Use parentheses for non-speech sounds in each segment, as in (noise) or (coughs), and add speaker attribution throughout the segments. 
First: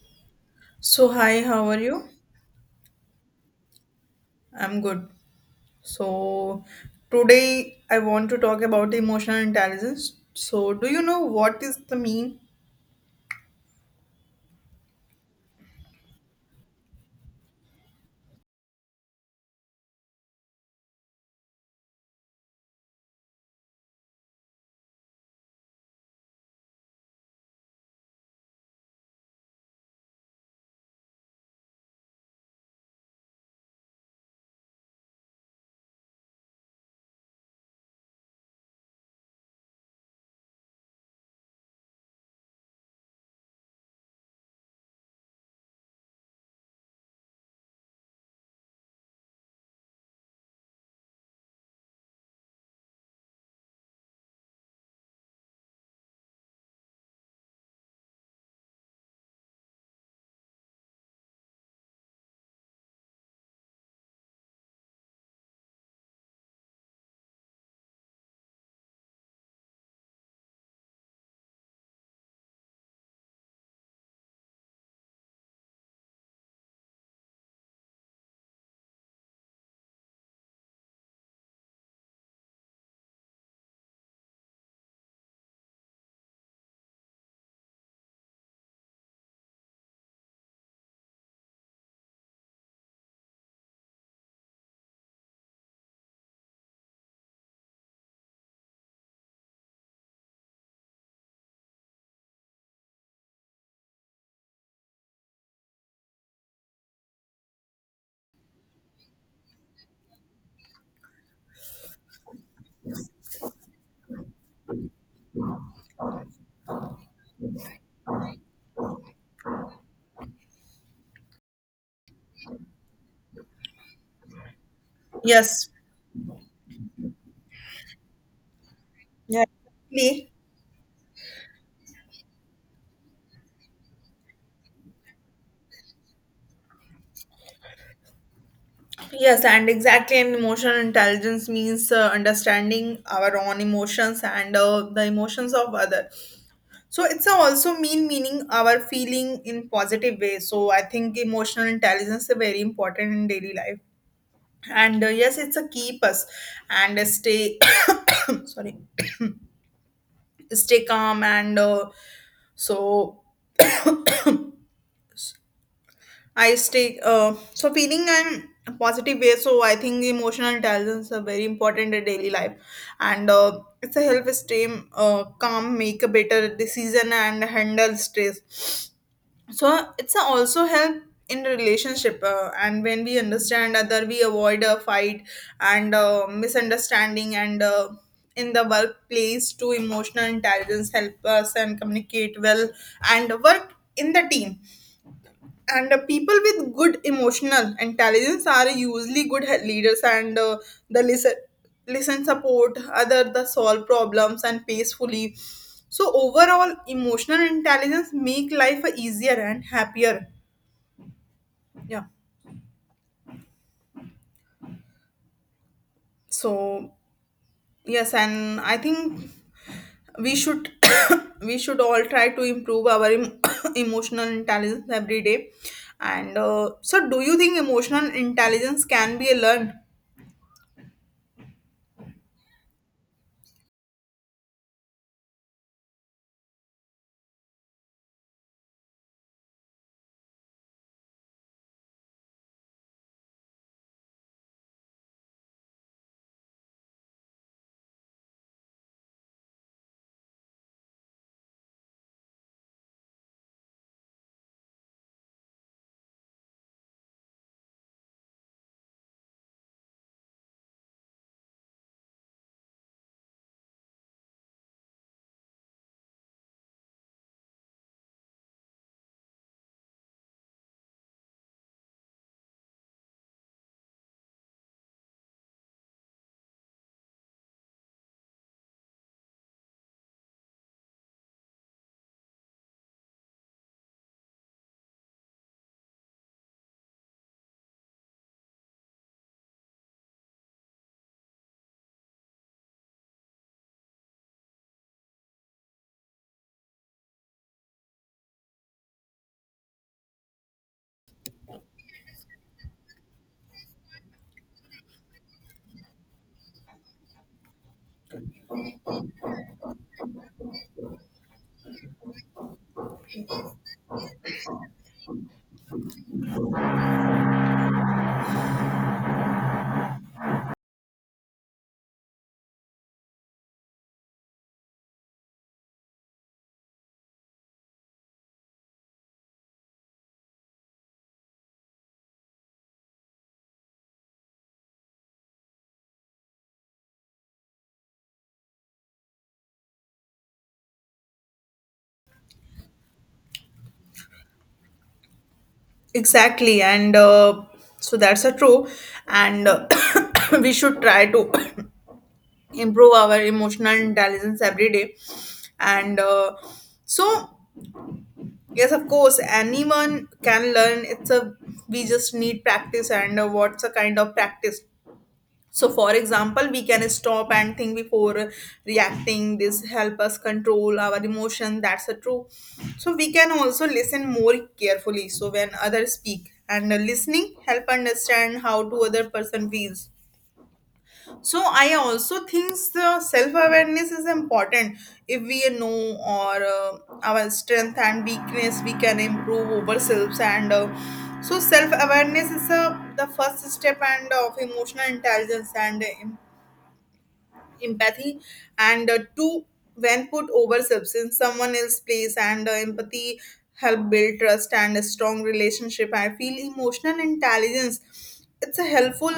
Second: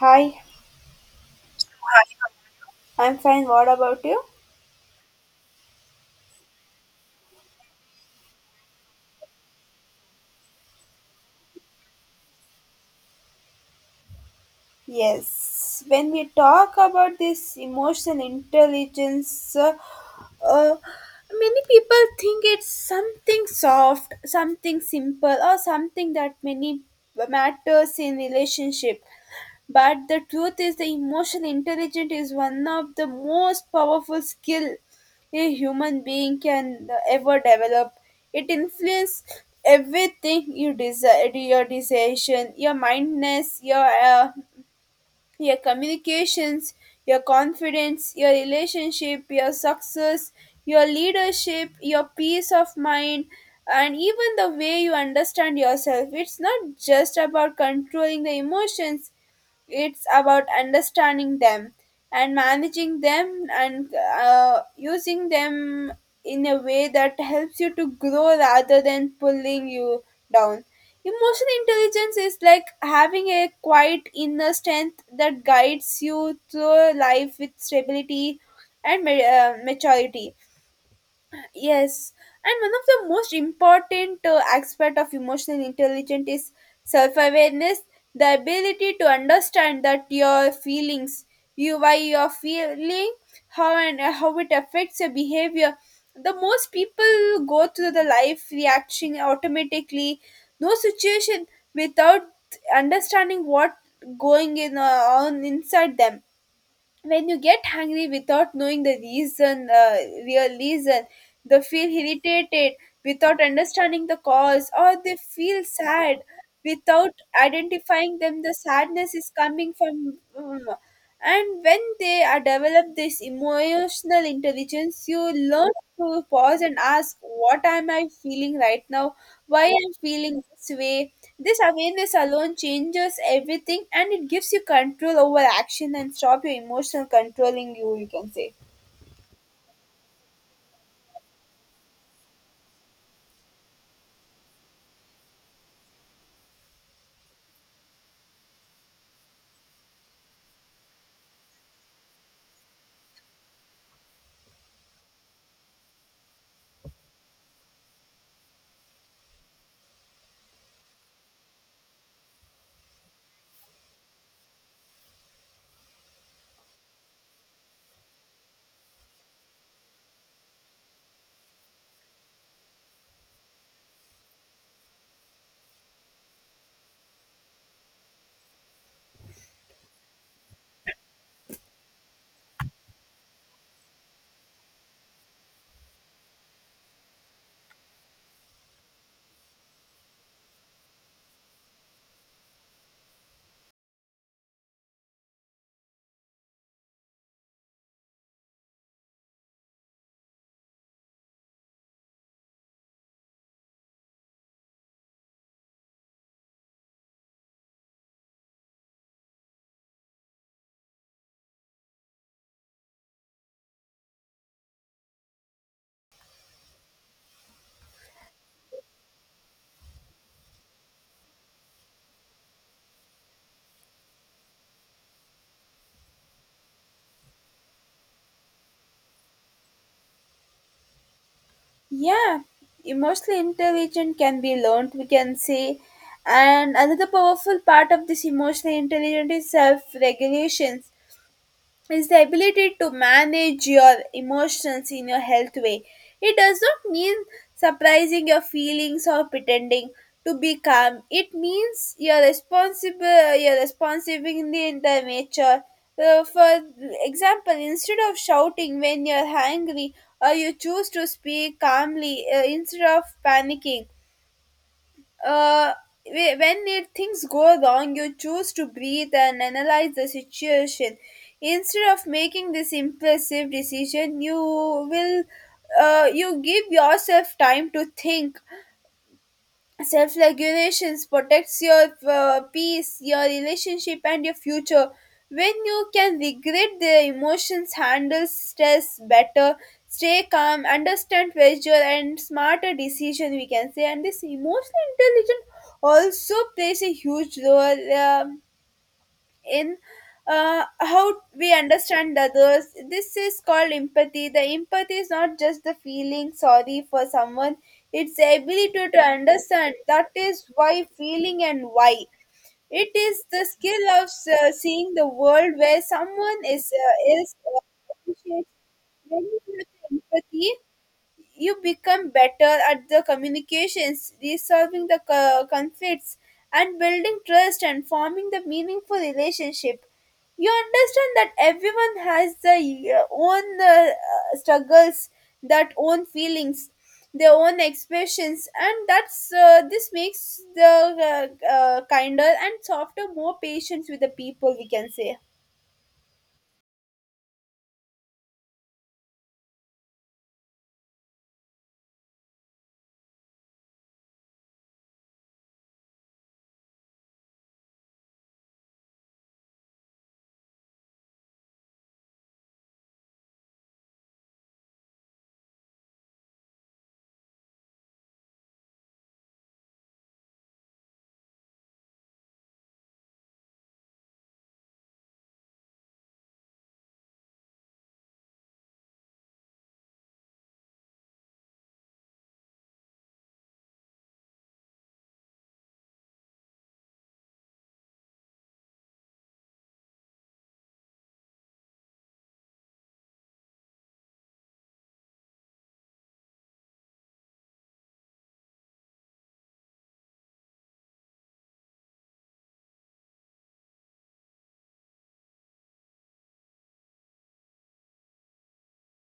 Speaker 1: Hi,
Speaker 2: So, hi, how are you?
Speaker 1: I'm fine. What about you?
Speaker 2: I'm good. So, today I want to talk about emotional intelligence. So, do you know what is the mean?
Speaker 1: Yes, when we talk about this emotional intelligence, uh, many people think it's something soft, something simple, or something that many matters in relationship. But the truth is, the emotional intelligence is one of the most powerful skill a human being can ever develop. It influences everything you desire, your decision, your mindness, your communications, your confidence, your relationship, your success, your leadership, your peace of mind, and even the way you understand yourself. It's not just about controlling the emotions, it's about understanding them and managing them and using them in a way that helps you to grow rather than pulling you down. Emotional intelligence is like having a quiet inner strength that guides you through life with stability and maturity. Yes, and one of the most important aspect of emotional intelligence is self-awareness, the ability to understand that your feelings, you why you're feeling, how and how it affects your behavior. The most people go through the life reacting automatically, no situation without understanding what going in on inside them when you get hungry without knowing the reason, real reason, they feel irritated without understanding the cause, or they feel sad without identifying them. The sadness is coming from, and when they are develop this emotional intelligence, you
Speaker 2: Yes.
Speaker 1: learn to pause and ask, "What am I feeling right now?
Speaker 2: Yeah.
Speaker 1: Why I am
Speaker 2: Exactly.
Speaker 1: feeling this way?" This awareness alone changes everything and it gives you control over action and stop your emotional controlling you, you can say.
Speaker 2: Yes, and exactly, and emotional intelligence means understanding our own emotions and the emotions of other. So it's a also mean meaning our feeling in positive way. So I think emotional intelligence is very important in daily life. And Yes, it's a keep us and stay (coughs) sorry, stay calm and so (coughs) I stay so feeling and positive way. So I think emotional intelligence are very important in daily life, and it's a help us stay calm, make a better decision, and handle stress. So it's a also help in the relationship, and when we understand other we avoid a fight and misunderstanding. And In the workplace too, emotional intelligence help us and communicate well and work in the team, and people with good emotional intelligence are usually leaders, and the listen listen, support other, the solve problems and peacefully. So overall emotional intelligence make life easier and happier. Yeah. So yes, and I think we should (coughs) we should all try to (coughs) emotional intelligence every day. And so do you think emotional intelligence can be learned?
Speaker 1: Yeah, emotional intelligence can be learned, we can say. And another powerful part of this emotional intelligence is self regulation. Is the ability to manage your emotions in your health way. It does not mean suppressing your feelings or pretending to be calm. It means you're responsible, you're responsive in the nature. For example, instead of shouting when you're angry, or you choose to speak calmly instead of panicking uh, when it, things go wrong, you choose to breathe and analyze the situation. Instead of making this impulsive decision, you give yourself time to think self regulations protects your peace your relationship and your future when you can regret the emotions handle stress better stay calm understand pressure and smarter decision we can say and this emotional intelligence also plays a huge role in how we understand others. This is called empathy. The empathy is not just the feeling sorry for someone, it's the ability to understand. That is why feeling and why. It is the skill of seeing the world where someone is appreciates when you have empathy you become better at the communications, resolving the conflicts, and building trust and forming the meaningful relationship. You understand that everyone has their own struggles, that own feelings, their own expressions, and that's this makes the kinder and softer, more patience with the people. We can say,
Speaker 2: Exactly, and so that's a true, and (coughs) we should try to (coughs) improve our emotional intelligence every day. And uh, so, yes, of course, anyone can learn. It's a we just need practice, and what's a kind of practice? So, for example, we can stop and think before reacting. This help us control our emotion. That's a true. So, we can also listen more carefully. So, when others speak and listening help understand how to other person feels. So, I also think the self awareness is important. If we know or our strength and weakness, we can improve ourselves and. So self awareness is a, the first step and of emotional intelligence and empathy, and two, when put over substance someone else place, and empathy help build trust and a strong relationship. I feel emotional intelligence it's a helpful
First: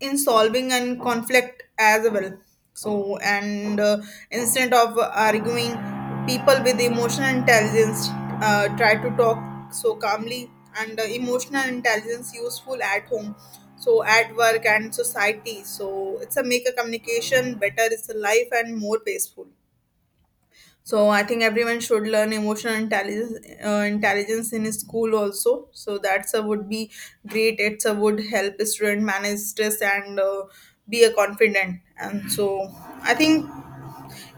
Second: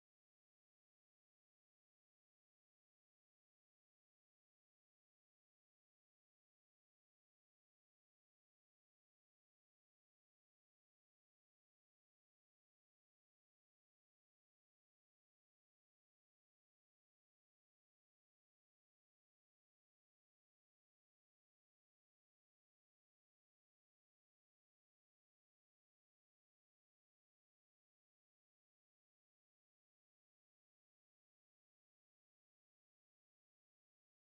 Speaker 2: in solving and conflict as well. So and uh, instead of arguing, people with emotional intelligence try to talk so calmly, and emotional intelligence useful at home, so at work and society. So it's a make a communication better, it's a life and more peaceful. So I think everyone should learn emotional intelligence, intelligence, in school also. So that's a would be great. It's a would help a student manage stress and be a confident. And so I think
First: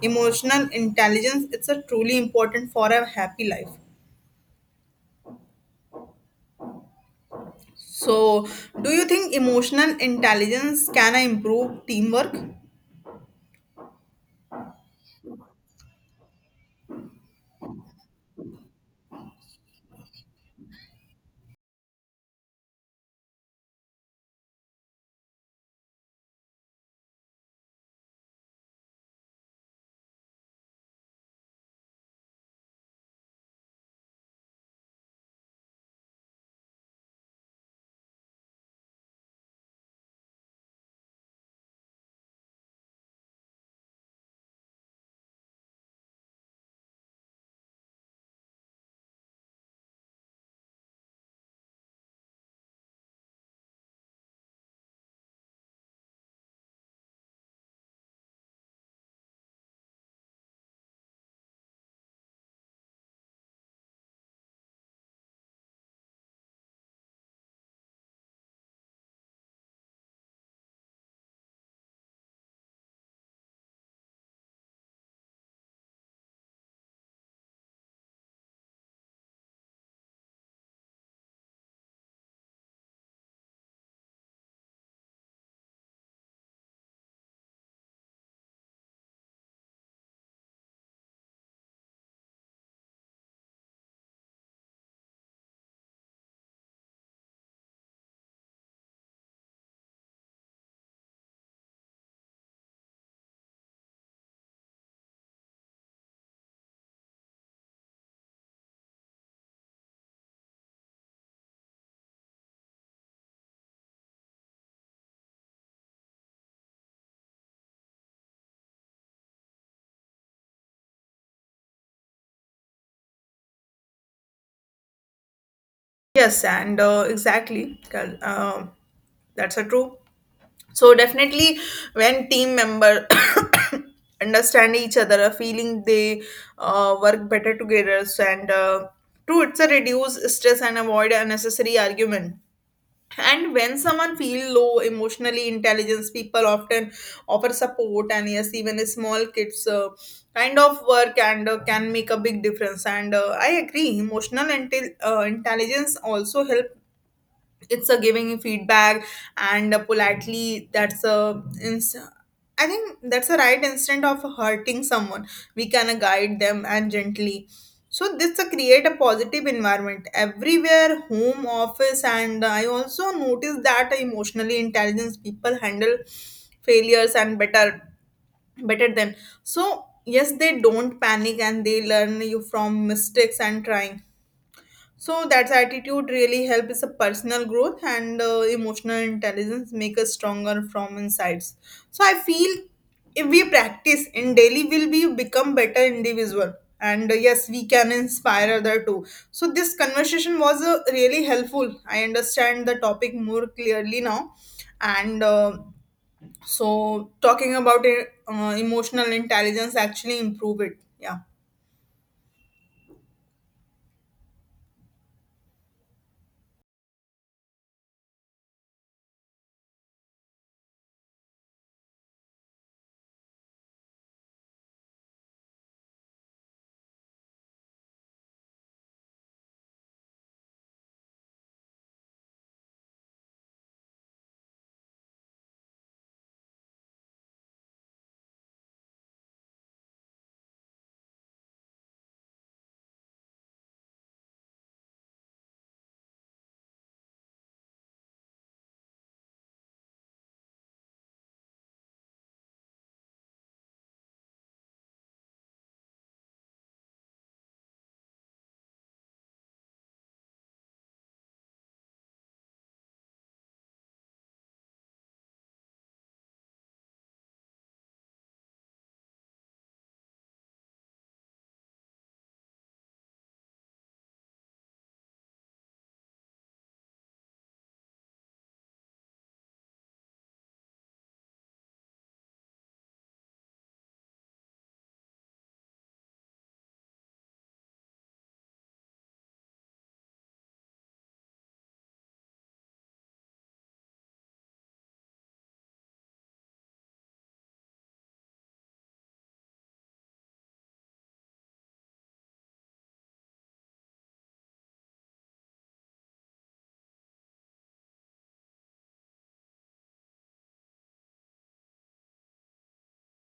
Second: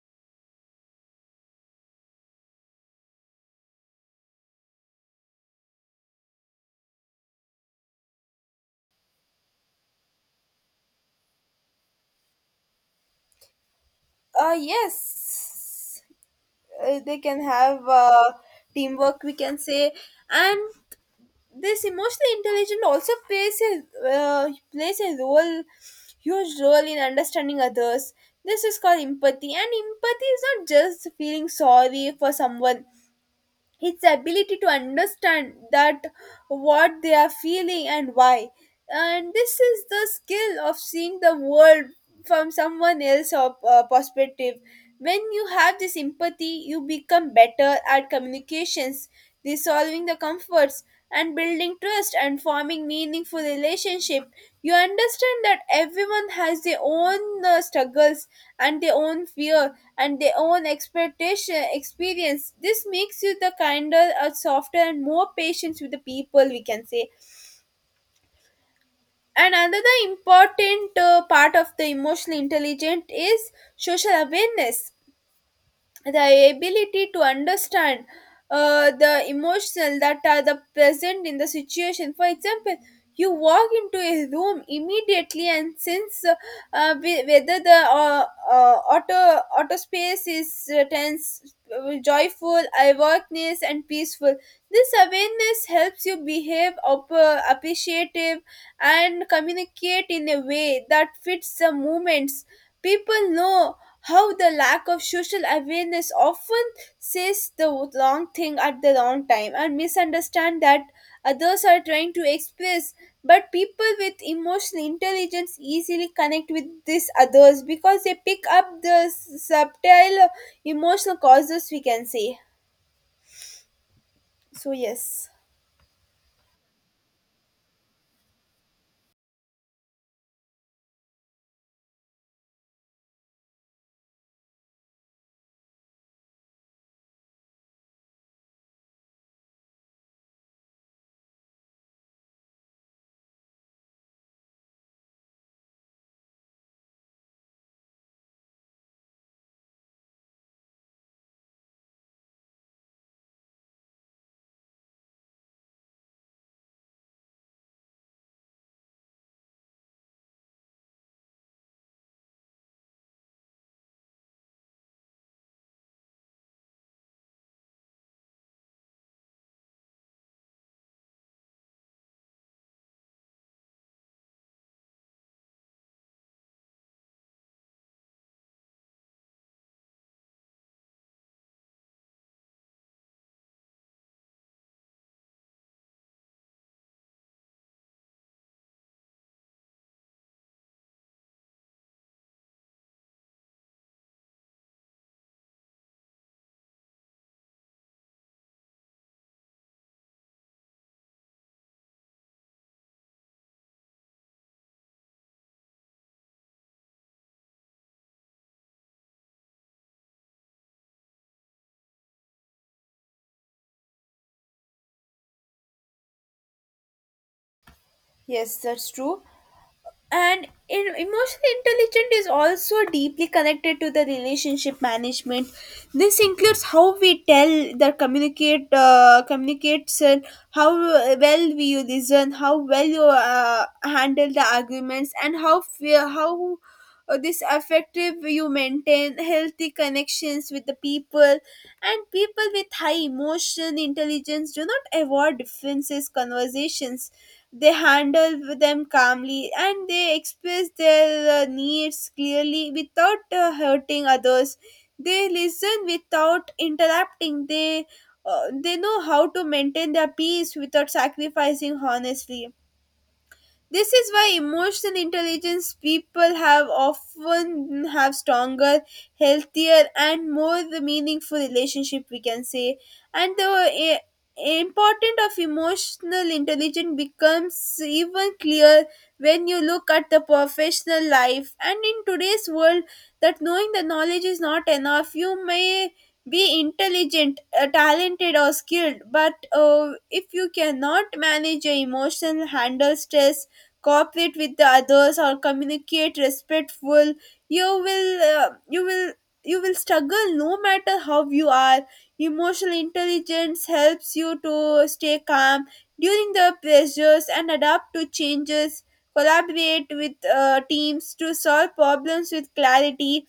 Speaker 2: emotional intelligence it's a truly important for a happy life. So, do you think emotional intelligence can improve teamwork?
Speaker 1: yes. They can have teamwork we can say and this emotional intelligence also plays a plays a role huge role in understanding others this is called empathy and empathy is not just feeling sorry for someone his ability to understand that what they are feeling and why. And this is the skill of seeing the world from someone else's perspective. When you have this empathy, you become better at communications, resolving the comforts, and building trust and forming meaningful relationship you understand that everyone has their own struggles and their own fear and their own expectation experience this makes you the kinder or softer and more patient with the people we can say and another important part of the emotional intelligent is social awareness the ability to understand the emotional that are the present in the situation for example you walk into a room immediately and since whether the auto space is tense joyful awareness and peaceful this awareness helps you behave appreciative and communicate in a way that fits the moments people know how the lack of social awareness often says the wrong thing at the wrong time and misunderstand that others are trying to express. But people with emotional intelligence easily connect with these others because they pick up the subtle emotional causes, we can say. So, yes,
Speaker 2: Yes, and exactly. That's a true. So definitely when team member (coughs) understand each other a feeling, they work better together. So, and uh, two, it's a reduce stress and avoid unnecessary argument. And when someone feel low, emotionally intelligence people often offer support. And yes, even a small kids kind of work and can make a big difference, and I agree. Intelligence also help, it's a giving feedback and a politely. I think that's a right instant of hurting someone. We can guide them and gently. So this create a positive environment everywhere, home, office. And I also noticed that emotionally intelligence people handle failures and better, better than. So yes, they don't panic and they learn you from mistakes and trying. So that attitude really helps a personal growth, and emotional intelligence make us stronger from insides. So I feel if we practice in daily, will we become better individual? And yes, we can inspire other too. So this conversation was really helpful. I understand the topic more clearly now, and talking about it, emotional intelligence actually improve it. Yeah.
Speaker 1: yes, that's true. And in, emotional intelligence is also deeply connected to the relationship management this includes how we tell the communicates and how well we listen how well you handle the arguments and how fear how this effective you maintain healthy connections with the people and people with high emotion intelligence do not avoid differences conversations they handle with them calmly and they express their needs clearly without hurting others they listen without interrupting they know how to maintain their peace without sacrificing honestly this is why emotional intelligence people have often have stronger, healthier, and more the meaningful relationship we can say, and importance of emotional intelligence becomes even clear when you look at the professional life and in today's world that knowing the knowledge is not enough you may be intelligent talented or skilled but if you cannot manage your emotion handle stress cooperate with the others or communicate respectful you will you will struggle no matter how you are emotional intelligence helps you to stay calm during the pressures and adapt to changes collaborate with teams to solve problems with clarity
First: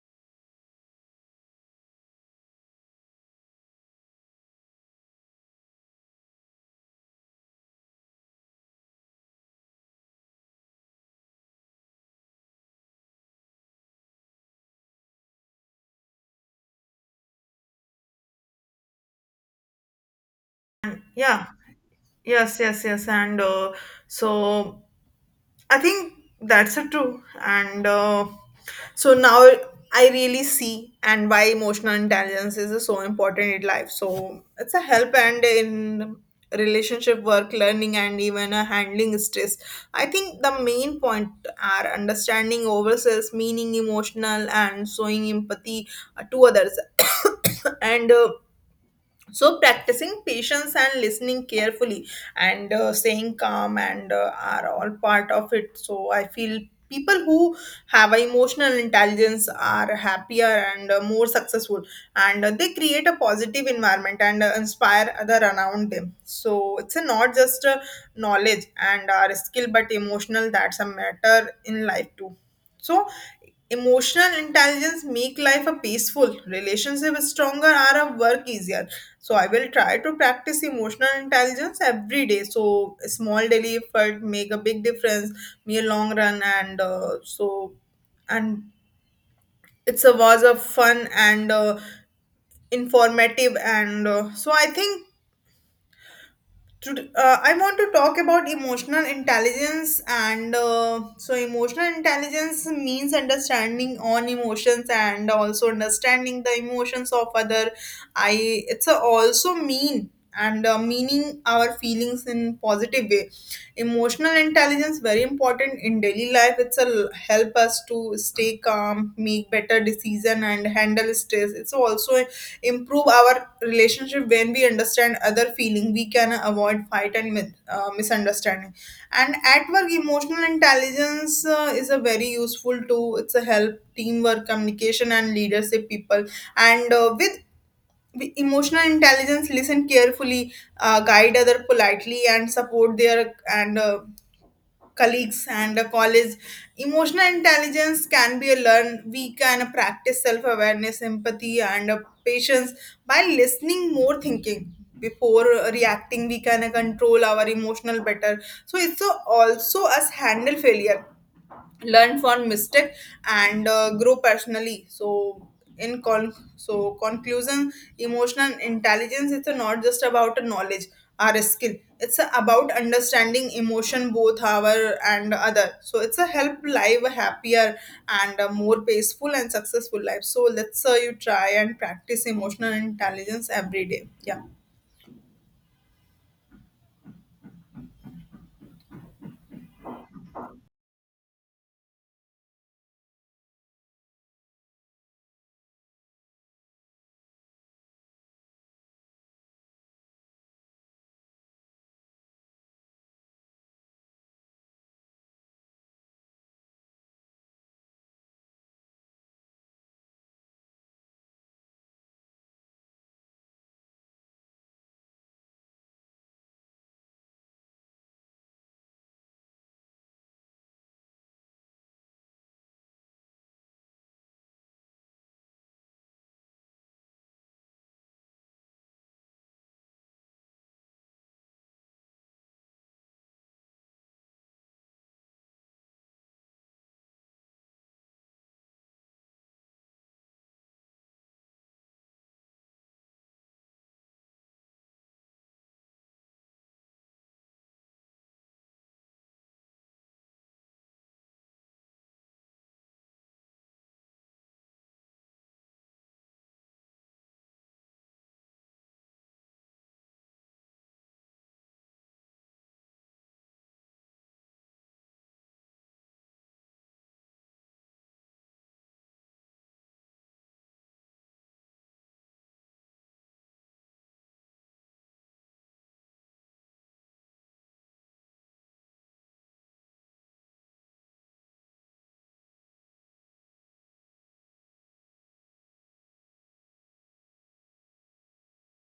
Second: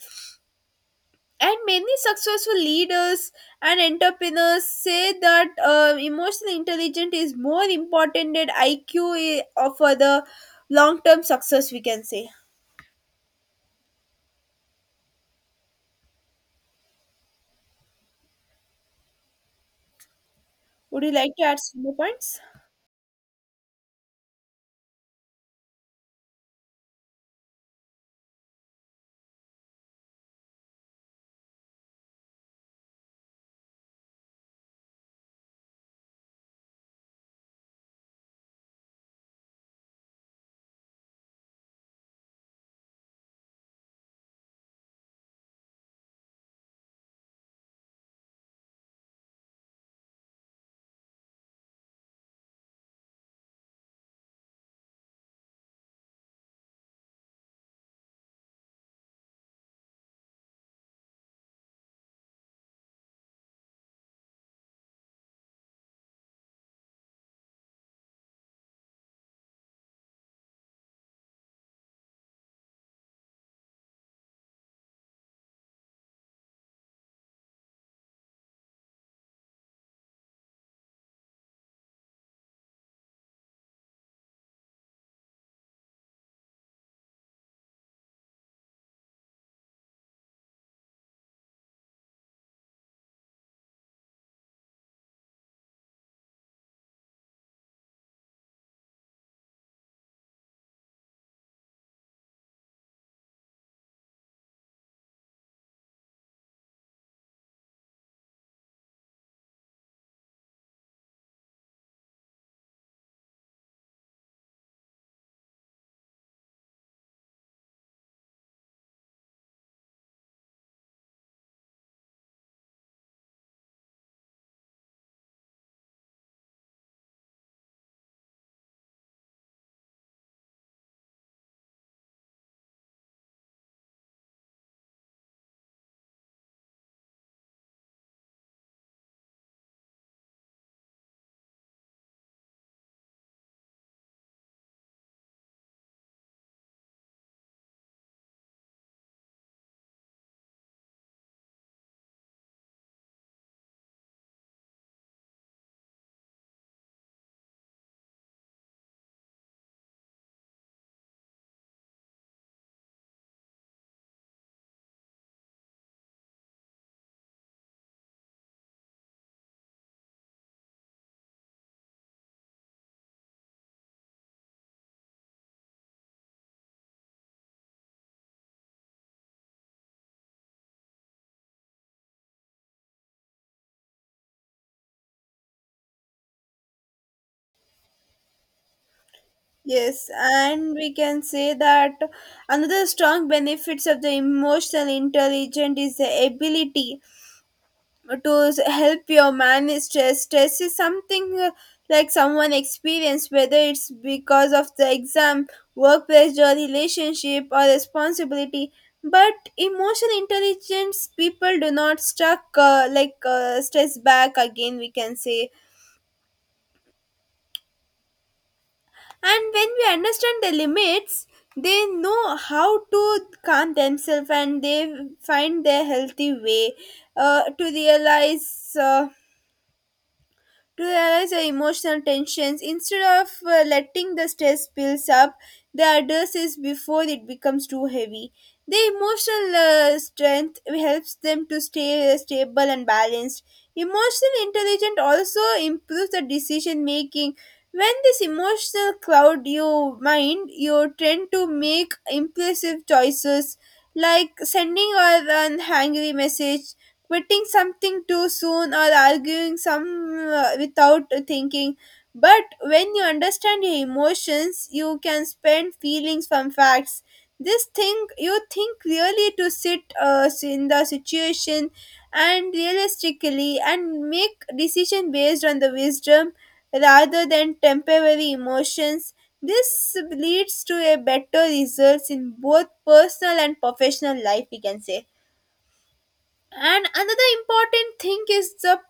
Speaker 1: and many successful leaders and entrepreneurs say that emotional intelligence is more important than IQ for the long term success, we can say. Would you like to
Speaker 2: Yeah,
Speaker 1: add some more points?
Speaker 2: yes, yes, yes, and. So I think that's a true. And now I really see and why emotional intelligence is so important in life. So it's a help and in relationship, work, learning, and even handling stress. I think the main point are understanding ourselves, meaning emotional, and showing empathy to others. (coughs) and so practicing patience and listening carefully and staying calm and are all part of it. So I feel people who have emotional intelligence are happier and more successful, and they create a positive environment and inspire other around them. So it's a not just knowledge and our skill, but emotional that's a matter in life too. So emotional intelligence make life a peaceful, relationship stronger, are a work easier. So I will try to practice emotional intelligence every day. So small daily effort make a big difference, me a long run, and it's a was a fun and informative, and so I think today, I want to talk about emotional intelligence, and so emotional intelligence means understanding on emotions and also understanding the emotions of other. I it's a also mean and meaning our feelings in positive way. Emotional intelligence very important in daily life. Help us to stay calm, make better decision, and handle stress. It's also improve our relationship. When we understand other feeling, we can avoid fight and misunderstanding. And at work, emotional intelligence is a very useful tool. It's a help teamwork, communication, and leadership people, and with emotional intelligence listen carefully, guide other politely and support their, and colleagues and a college. Emotional intelligence can be learned. We can practice self awareness, empathy, and patience, by listening more, thinking before reacting. We can control our emotional better. So it's also us handle failure, learn from mistake, and grow personally. So in conclusion, emotional intelligence is not just about a knowledge or a skill, it's about understanding emotion, both our and other. So it's a help live a happier and a more peaceful and successful life. So let's you try and practice emotional intelligence every day. Yeah.
Speaker 1: Yes, and we can say that another strong benefits of the emotional intelligence is the ability to help your manage stress. Stress is something like someone experience whether it's because of the exam, work pressure, relationship, or responsibility. But emotional intelligence people do not stuck stress back again. We can say, and when we understand the limits, they know how to calm themselves and they find their healthy way to realize. To realize the emotional tensions instead of letting the stress build up they address it before it becomes too heavy the emotional strength helps them to stay stable and balanced emotional intelligence also improves the decision making when this emotional cloud your mind you tend to make impulsive choices like sending or an angry message, quitting something too soon, or arguing some without thinking. But when you understand your emotions, you can spend feelings from facts. This thing you think really to sit in the situation and realistically and make decision based on the wisdom rather than temporary emotions. This leads to a better results in both personal and professional life, we can say. And another important thing is the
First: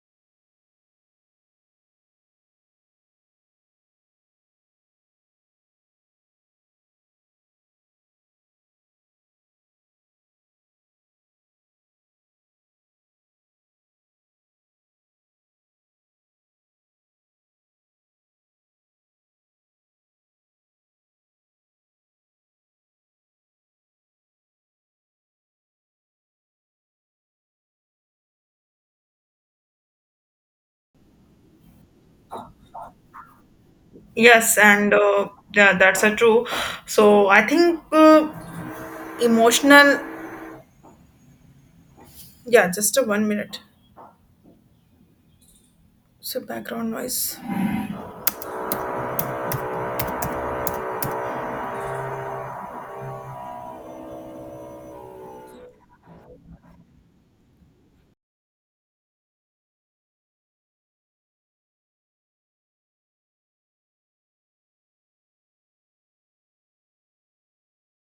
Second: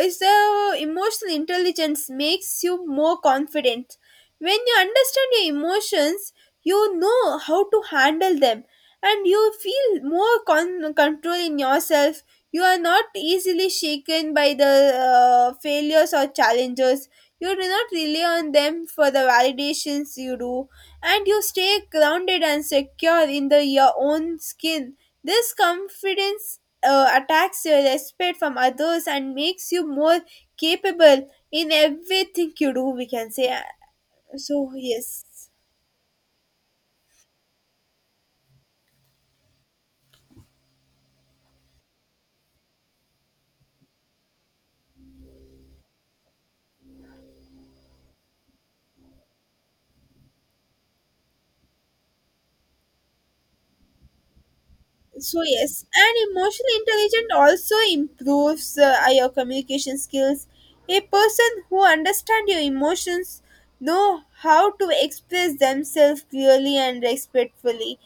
Speaker 1: is the emotional intelligence makes you more confident when you understand your emotions you know how to handle them and you feel more control in yourself you are not easily shaken by the failures or challenges you do not rely on them for the validations you do and you stay grounded and secure in the your own skin this confidence attacks your respect from others and makes you more capable in everything you do we can say Uh, so
Speaker 2: Yes, and
Speaker 1: yes
Speaker 2: yeah, that's a true. So I think emotional, yeah, just a one minute. So, background noise.
Speaker 1: so yes and emotional intelligence also improves your communication skills a person who understands your emotions know how to express themselves clearly and respectfully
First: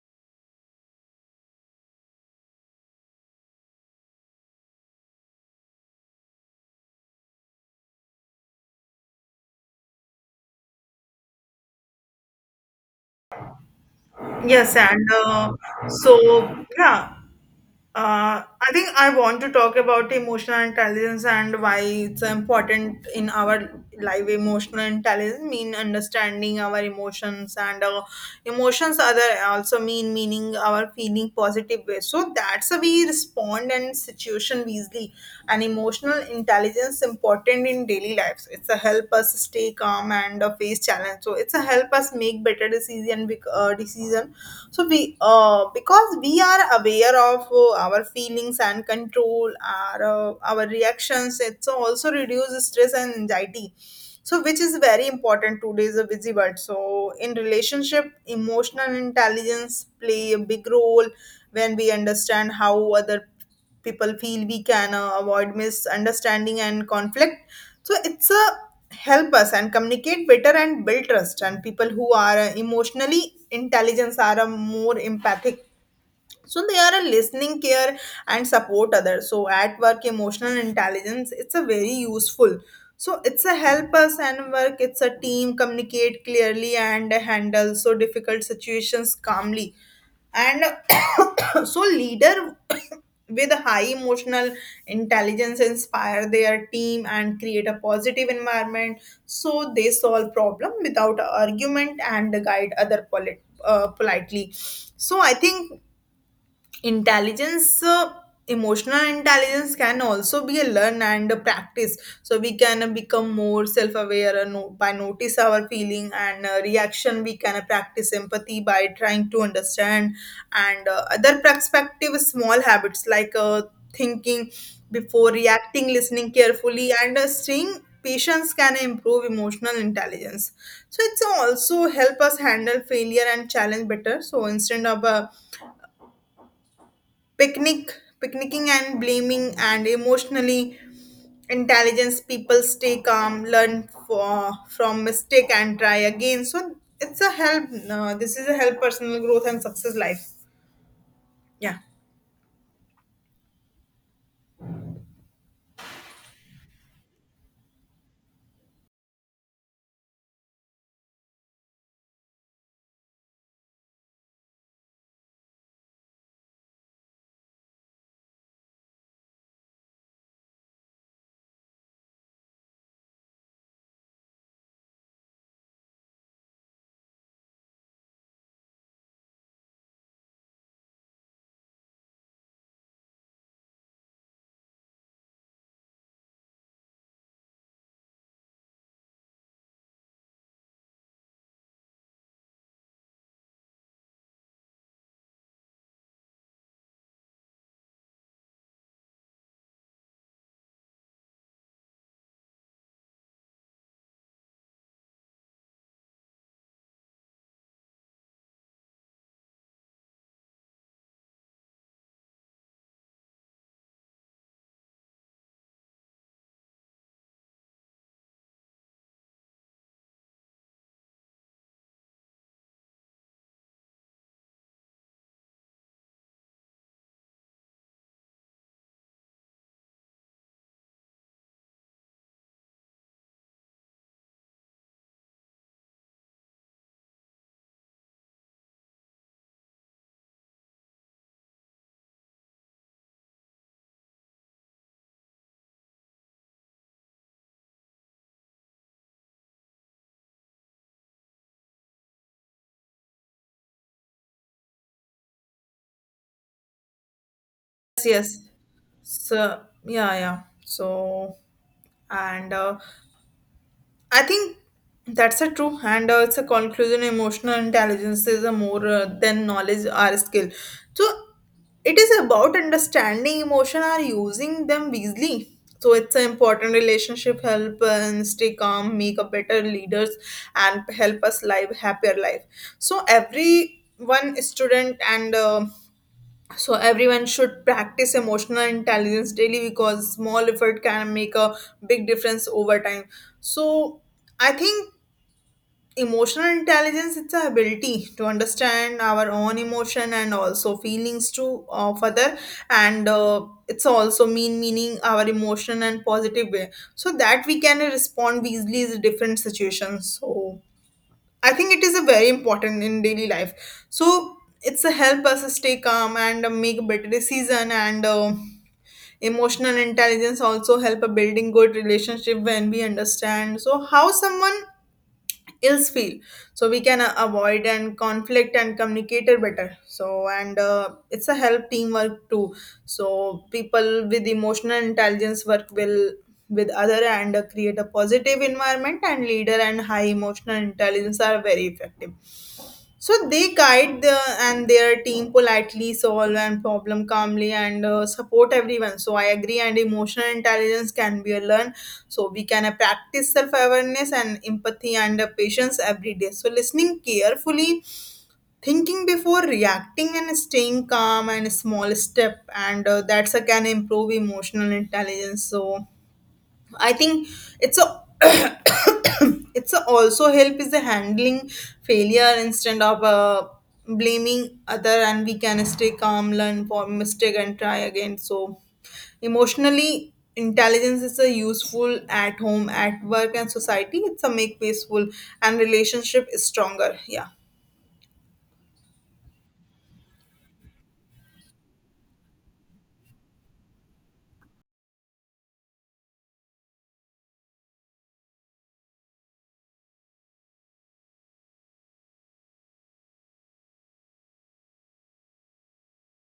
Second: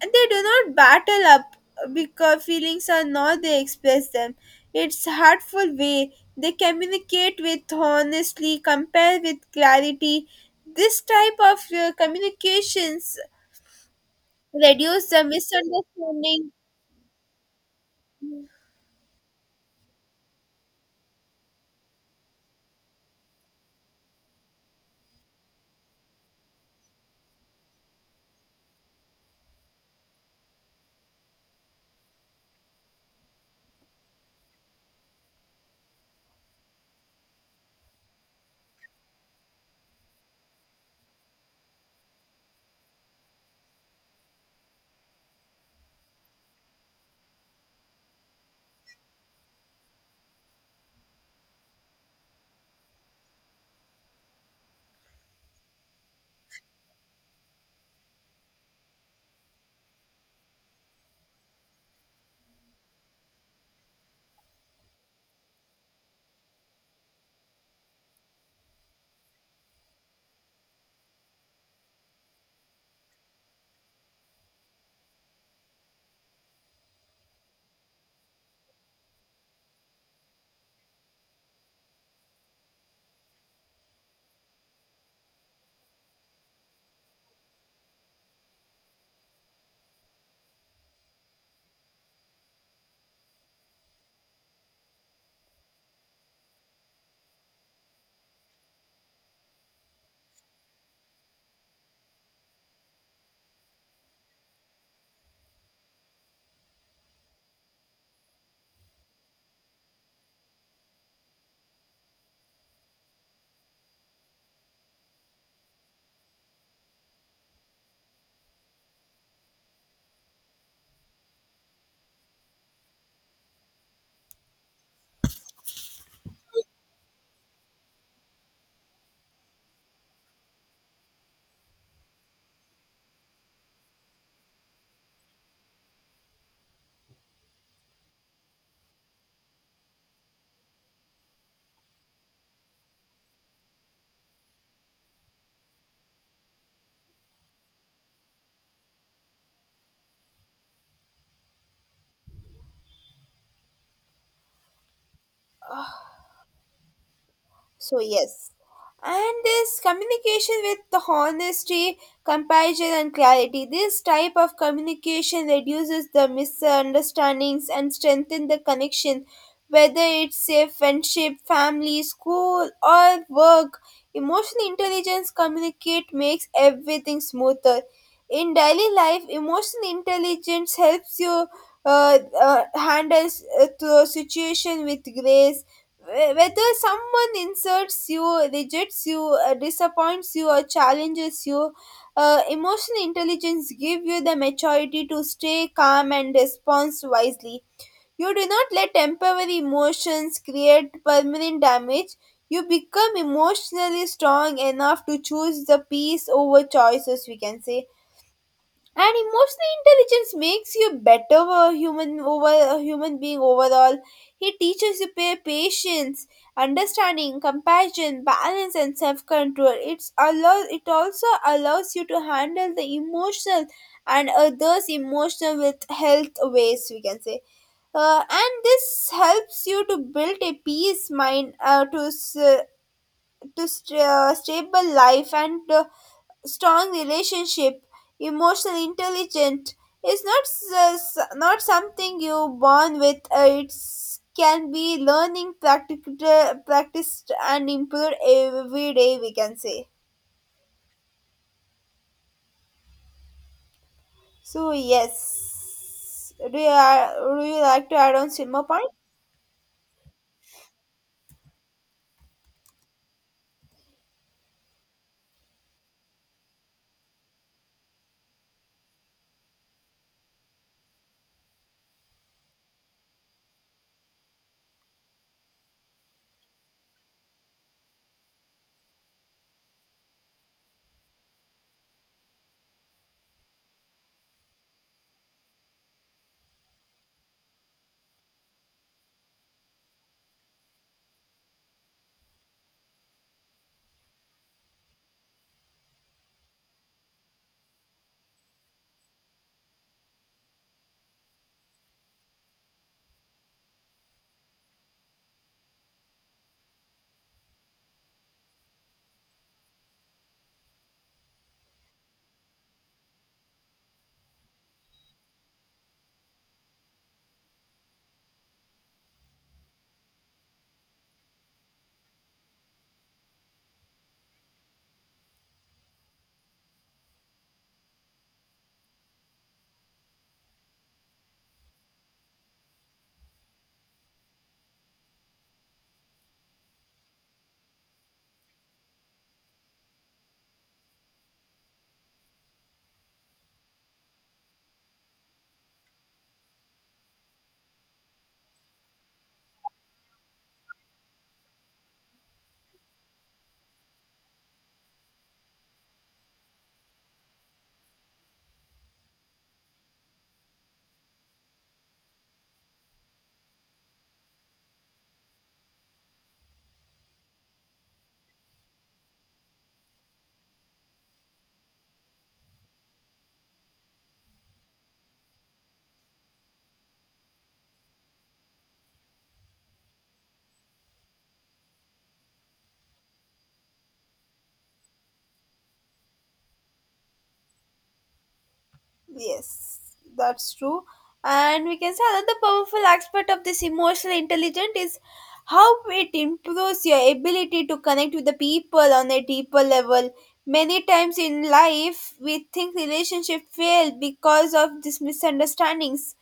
Speaker 1: they do not battle up because feelings are not they express them it's heartful way they communicate with honestly compare with clarity this type of communications
Speaker 2: Yes, and
Speaker 1: reduce the
Speaker 2: uh,
Speaker 1: misunderstanding
Speaker 2: so yeah. I think I want to talk about emotional intelligence and why it's important in our life. Emotional intelligence mean understanding our emotions, and emotions are the also mean meaning our feeling positive way. So that's how we respond and situation easily. And emotional intelligence important in daily lives. It's a help us stay calm and face challenge. So it's a help us make better decision, decision, so we because we are aware of our feelings and control our reactions. It's also reduce stress and anxiety, so which is very important today's a busy world. So in relationship, emotional intelligence play a big role. When we understand how other people feel, we can avoid misunderstanding and conflict. So it's a help us and communicate better and build trust. And people who are emotionally intelligent are more empathic, so they are a listening care and support others. So at work, emotional intelligence it's a very useful. So it's a help us and work it's a team, communicate clearly, and handle so difficult situations calmly. And (coughs) so leader (coughs) with high emotional intelligence inspire their team and create a positive environment. So they solve problem without argument and guide other politely. So I think intelligence emotional intelligence can also be a learn and a practice. So we can become more self-aware, and by notice our feeling and reaction. We can practice empathy by trying to understand and other perspective. Small habits like thinking before reacting, listening carefully, and staying patience, can improve emotional intelligence. So it's also help us handle failure and challenge better. So instead of picnicking and blaming, and emotionally intelligence people stay calm, learn for, from mistake, and try again. So it's a help, this is a help personal growth and success life. Yeah.
Speaker 1: So yes, and this communication with the honesty, compassion, and clarity. This type of communication reduces the misunderstandings and strengthen the connection, whether it's a friendship, family, school, or work. Emotional intelligence communicate makes everything smoother. In daily life, emotional intelligence helps you handle the situation with grace whether someone insults you rejects you disappoints you or challenges you emotional intelligence give you the maturity to stay calm and respond wisely you do not let temporary emotions create permanent damage you become emotionally strong enough to choose the peace over choices we can say and emotional intelligence makes you a better human being overall it teaches you patience understanding compassion balance and self-control it also allows you to handle the emotional and others emotional with health ways we can say and this helps you to build a peace mind to s- to st- stable life and strong relationship emotional intelligent is not s- s- not something you born with it can be learning practiced and improved every day we can say so yes do you like to
Speaker 2: Yes,
Speaker 1: add
Speaker 2: yes.
Speaker 1: on some more points
Speaker 2: So yeah, yeah. So and uh, I think that's a true, and it's a conclusion. Emotional intelligence is a more than knowledge or skill. So it is about understanding emotion or using them wisely. So it's an important relationship help and stay calm, make a better leaders, and help us live happier life. So every one student and everyone should practice emotional intelligence daily, because small effort can make a big difference over time. So I think emotional intelligence it's a ability to understand our own emotion and also feelings to of other, and it's also mean meaning our emotion and positive way, so that we can respond easily to different situations. So I think it is a very important in daily life. So it's a help us stay calm and make a better decision, and emotional intelligence also help a building good relationship. When we understand so how someone ills feel, so we can avoid and conflict and communicate it better. So and uh, it's a help teamwork too. So people with emotional intelligence work well with other and create a positive environment. And leader and high emotional intelligence are very effective, so they guide the, and their team politely, solve and problem calmly, and support everyone. So I agree, and emotional intelligence can be learned. So we can practice self-awareness and empathy and patience every day. So listening carefully, thinking before reacting, and staying calm, and small step, and that's can improve emotional intelligence. So I think it's a (coughs) it's a also help is the handling failure. Instead of blaming other, and we can stay calm, learn from mistake, and try again. So emotionally intelligence is a useful at home, at work, and society. It's a make peaceful and relationship is stronger. Yeah.
Speaker 1: Yes, that's true. And we can say another powerful aspect of this emotional intelligence is how it improves your ability to connect with the people on a deeper level. Many times in life, we think relationship fail because of these misunderstandings,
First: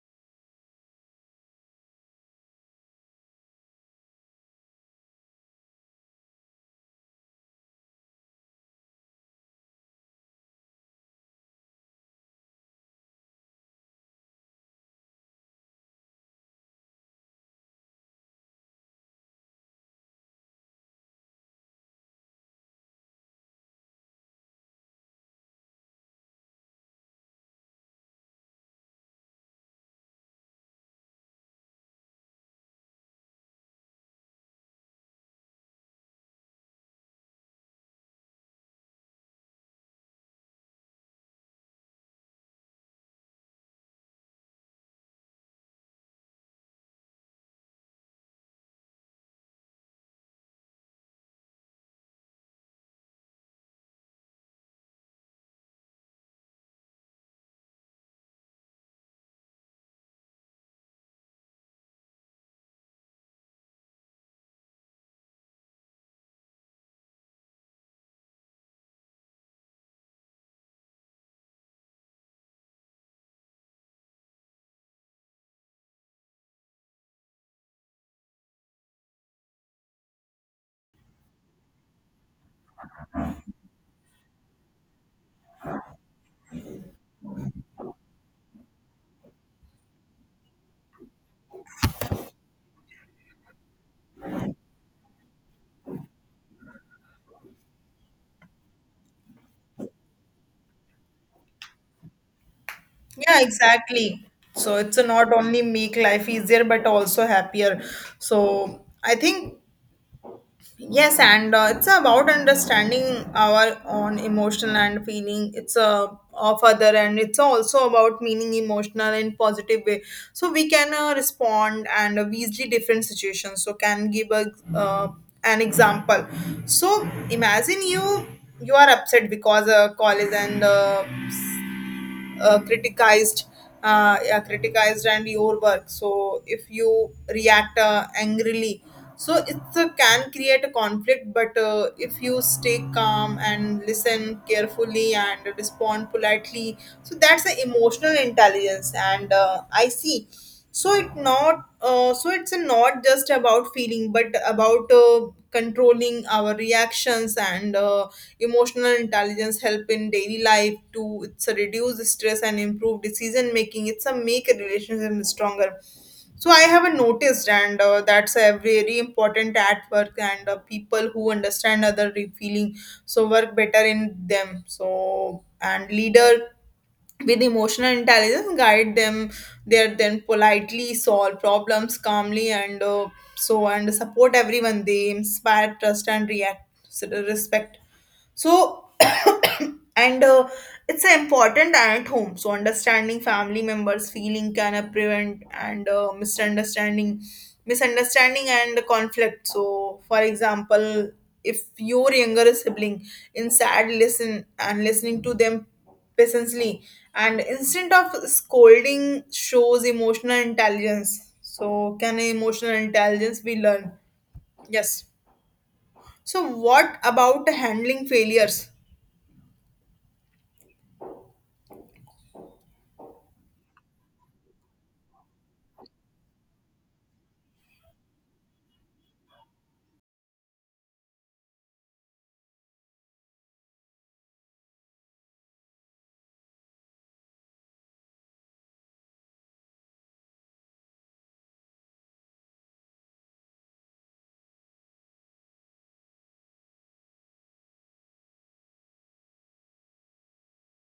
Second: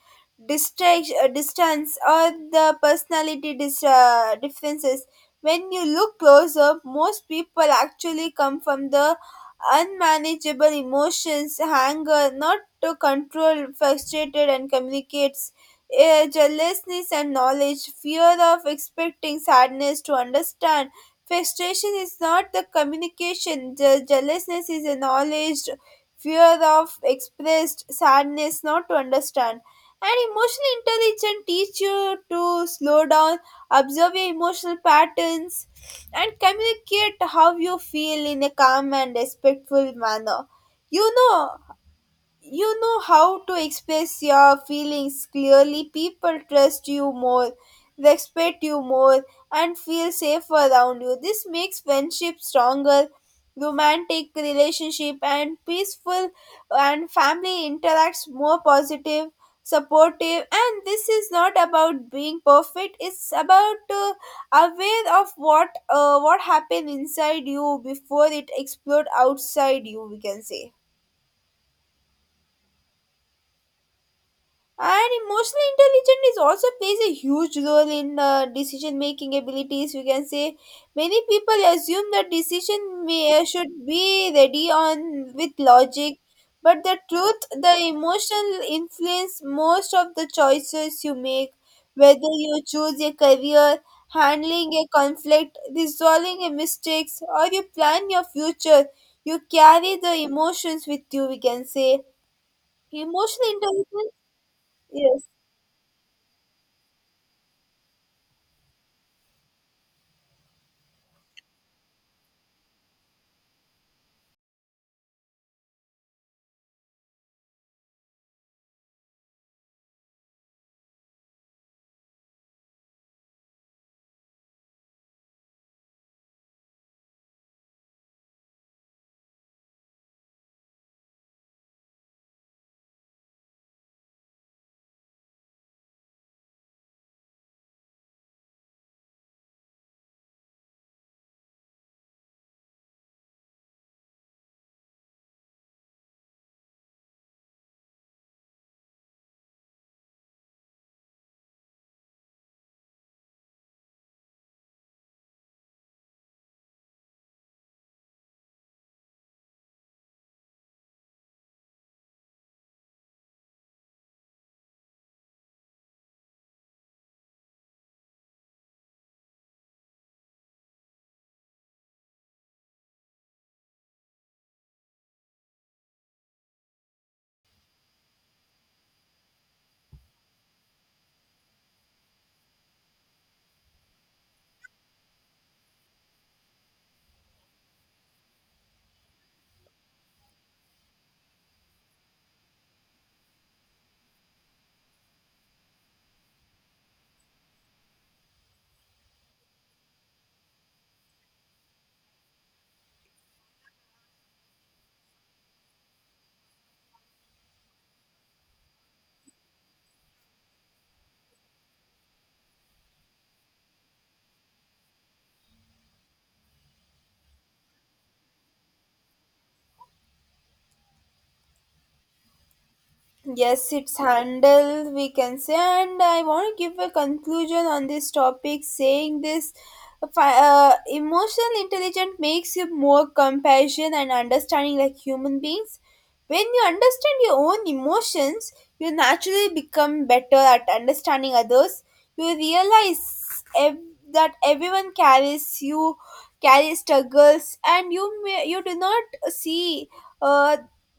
Speaker 1: distance, or the personality differences. When you look closer, most people actually come from the unmanageable emotions, anger, not to control, frustrated and communicates, jealousness and knowledge, fear of expecting sadness to understand. Frustration is not the communication, jealousness is acknowledged, fear of expressed, sadness not to understand. And emotional intelligence teach you to slow down, observe your emotional patterns, and communicate how you feel in a calm and respectful manner. You know, you know how to express your feelings clearly people trust you more respect you more and feel safe around you this makes friendship stronger romantic relationship and peaceful and family interacts more positive supportive and this is not about being perfect it's about aware of what happened inside you before it explode outside you we can say and emotional intelligence is also plays a huge role in decision making abilities. We can say many people assume that should be ready on with logic, but the truth, the emotional influence most of the choices you make, whether you choose a career, handling a conflict, resolving a mistakes, or you plan your future, you carry the emotions with you. We can say
Speaker 2: Yeah,
Speaker 1: emotional intelligence.
Speaker 2: exactly. So it's a
Speaker 1: Yes.
Speaker 2: not only make life easier but also happier. So I think yes, and it's about understanding our own emotional and feeling. It's of other, and it's also about meaning emotional in positive way. So we can respond and we see different situations. So can give a uh, an example. So imagine you are upset because college and criticized yeah, criticized and your work. So if you react angrily, so it can create a conflict, but if you stay calm and listen carefully and respond politely, so that's the emotional intelligence, and I see. So it not so it's not just about feeling but about controlling our reactions, and emotional intelligence help in daily life to. It's a reduce stress and improve decision making. It's a make a relationship stronger. So I have noticed and that's a very important at work, and people who understand other feeling, so work better in them. So and leader with emotional intelligence guide them, there then politely, solve problems calmly, and and support everyone. They inspire trust and react respect. So, (coughs) and it's important at home. So, understanding family members' feeling can prevent and misunderstanding and conflict. So, for example, if your younger sibling is sad, listening to them patiently, and instead of scolding, shows emotional intelligence. So, can emotional intelligence be learned? Yes. So, what about handling failures?
Speaker 1: Yes, it's handled, we can say, and I want to give a conclusion on this topic saying this emotional intelligence makes you more compassion and understanding like human beings. When you understand your own emotions, you naturally become better at understanding others. You realize ev- that everyone carries struggles, and you do not see uh,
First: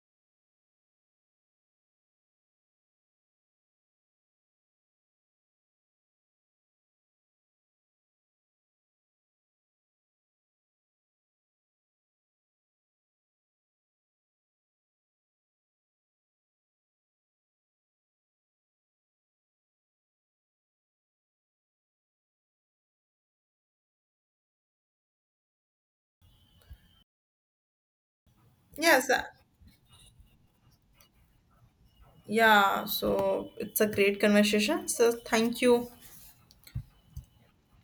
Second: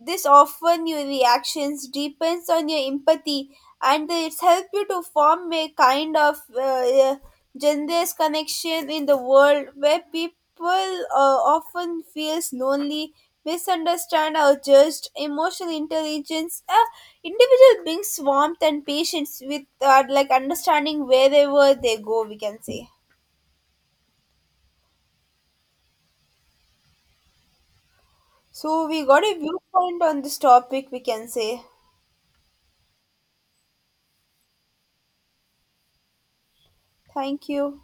Speaker 1: this often your reactions depends on your empathy and it's help you to form a kind of generous connection in the world where people often feels lonely, misunderstand or judged. Emotional intelligence, individual brings warmth and patience with like understanding wherever they go. We can say. So we
Speaker 2: Yes.
Speaker 1: got a viewpoint on this topic. We can say.
Speaker 2: Yeah. So it's a great conversation. So thank you.
Speaker 1: Thank you.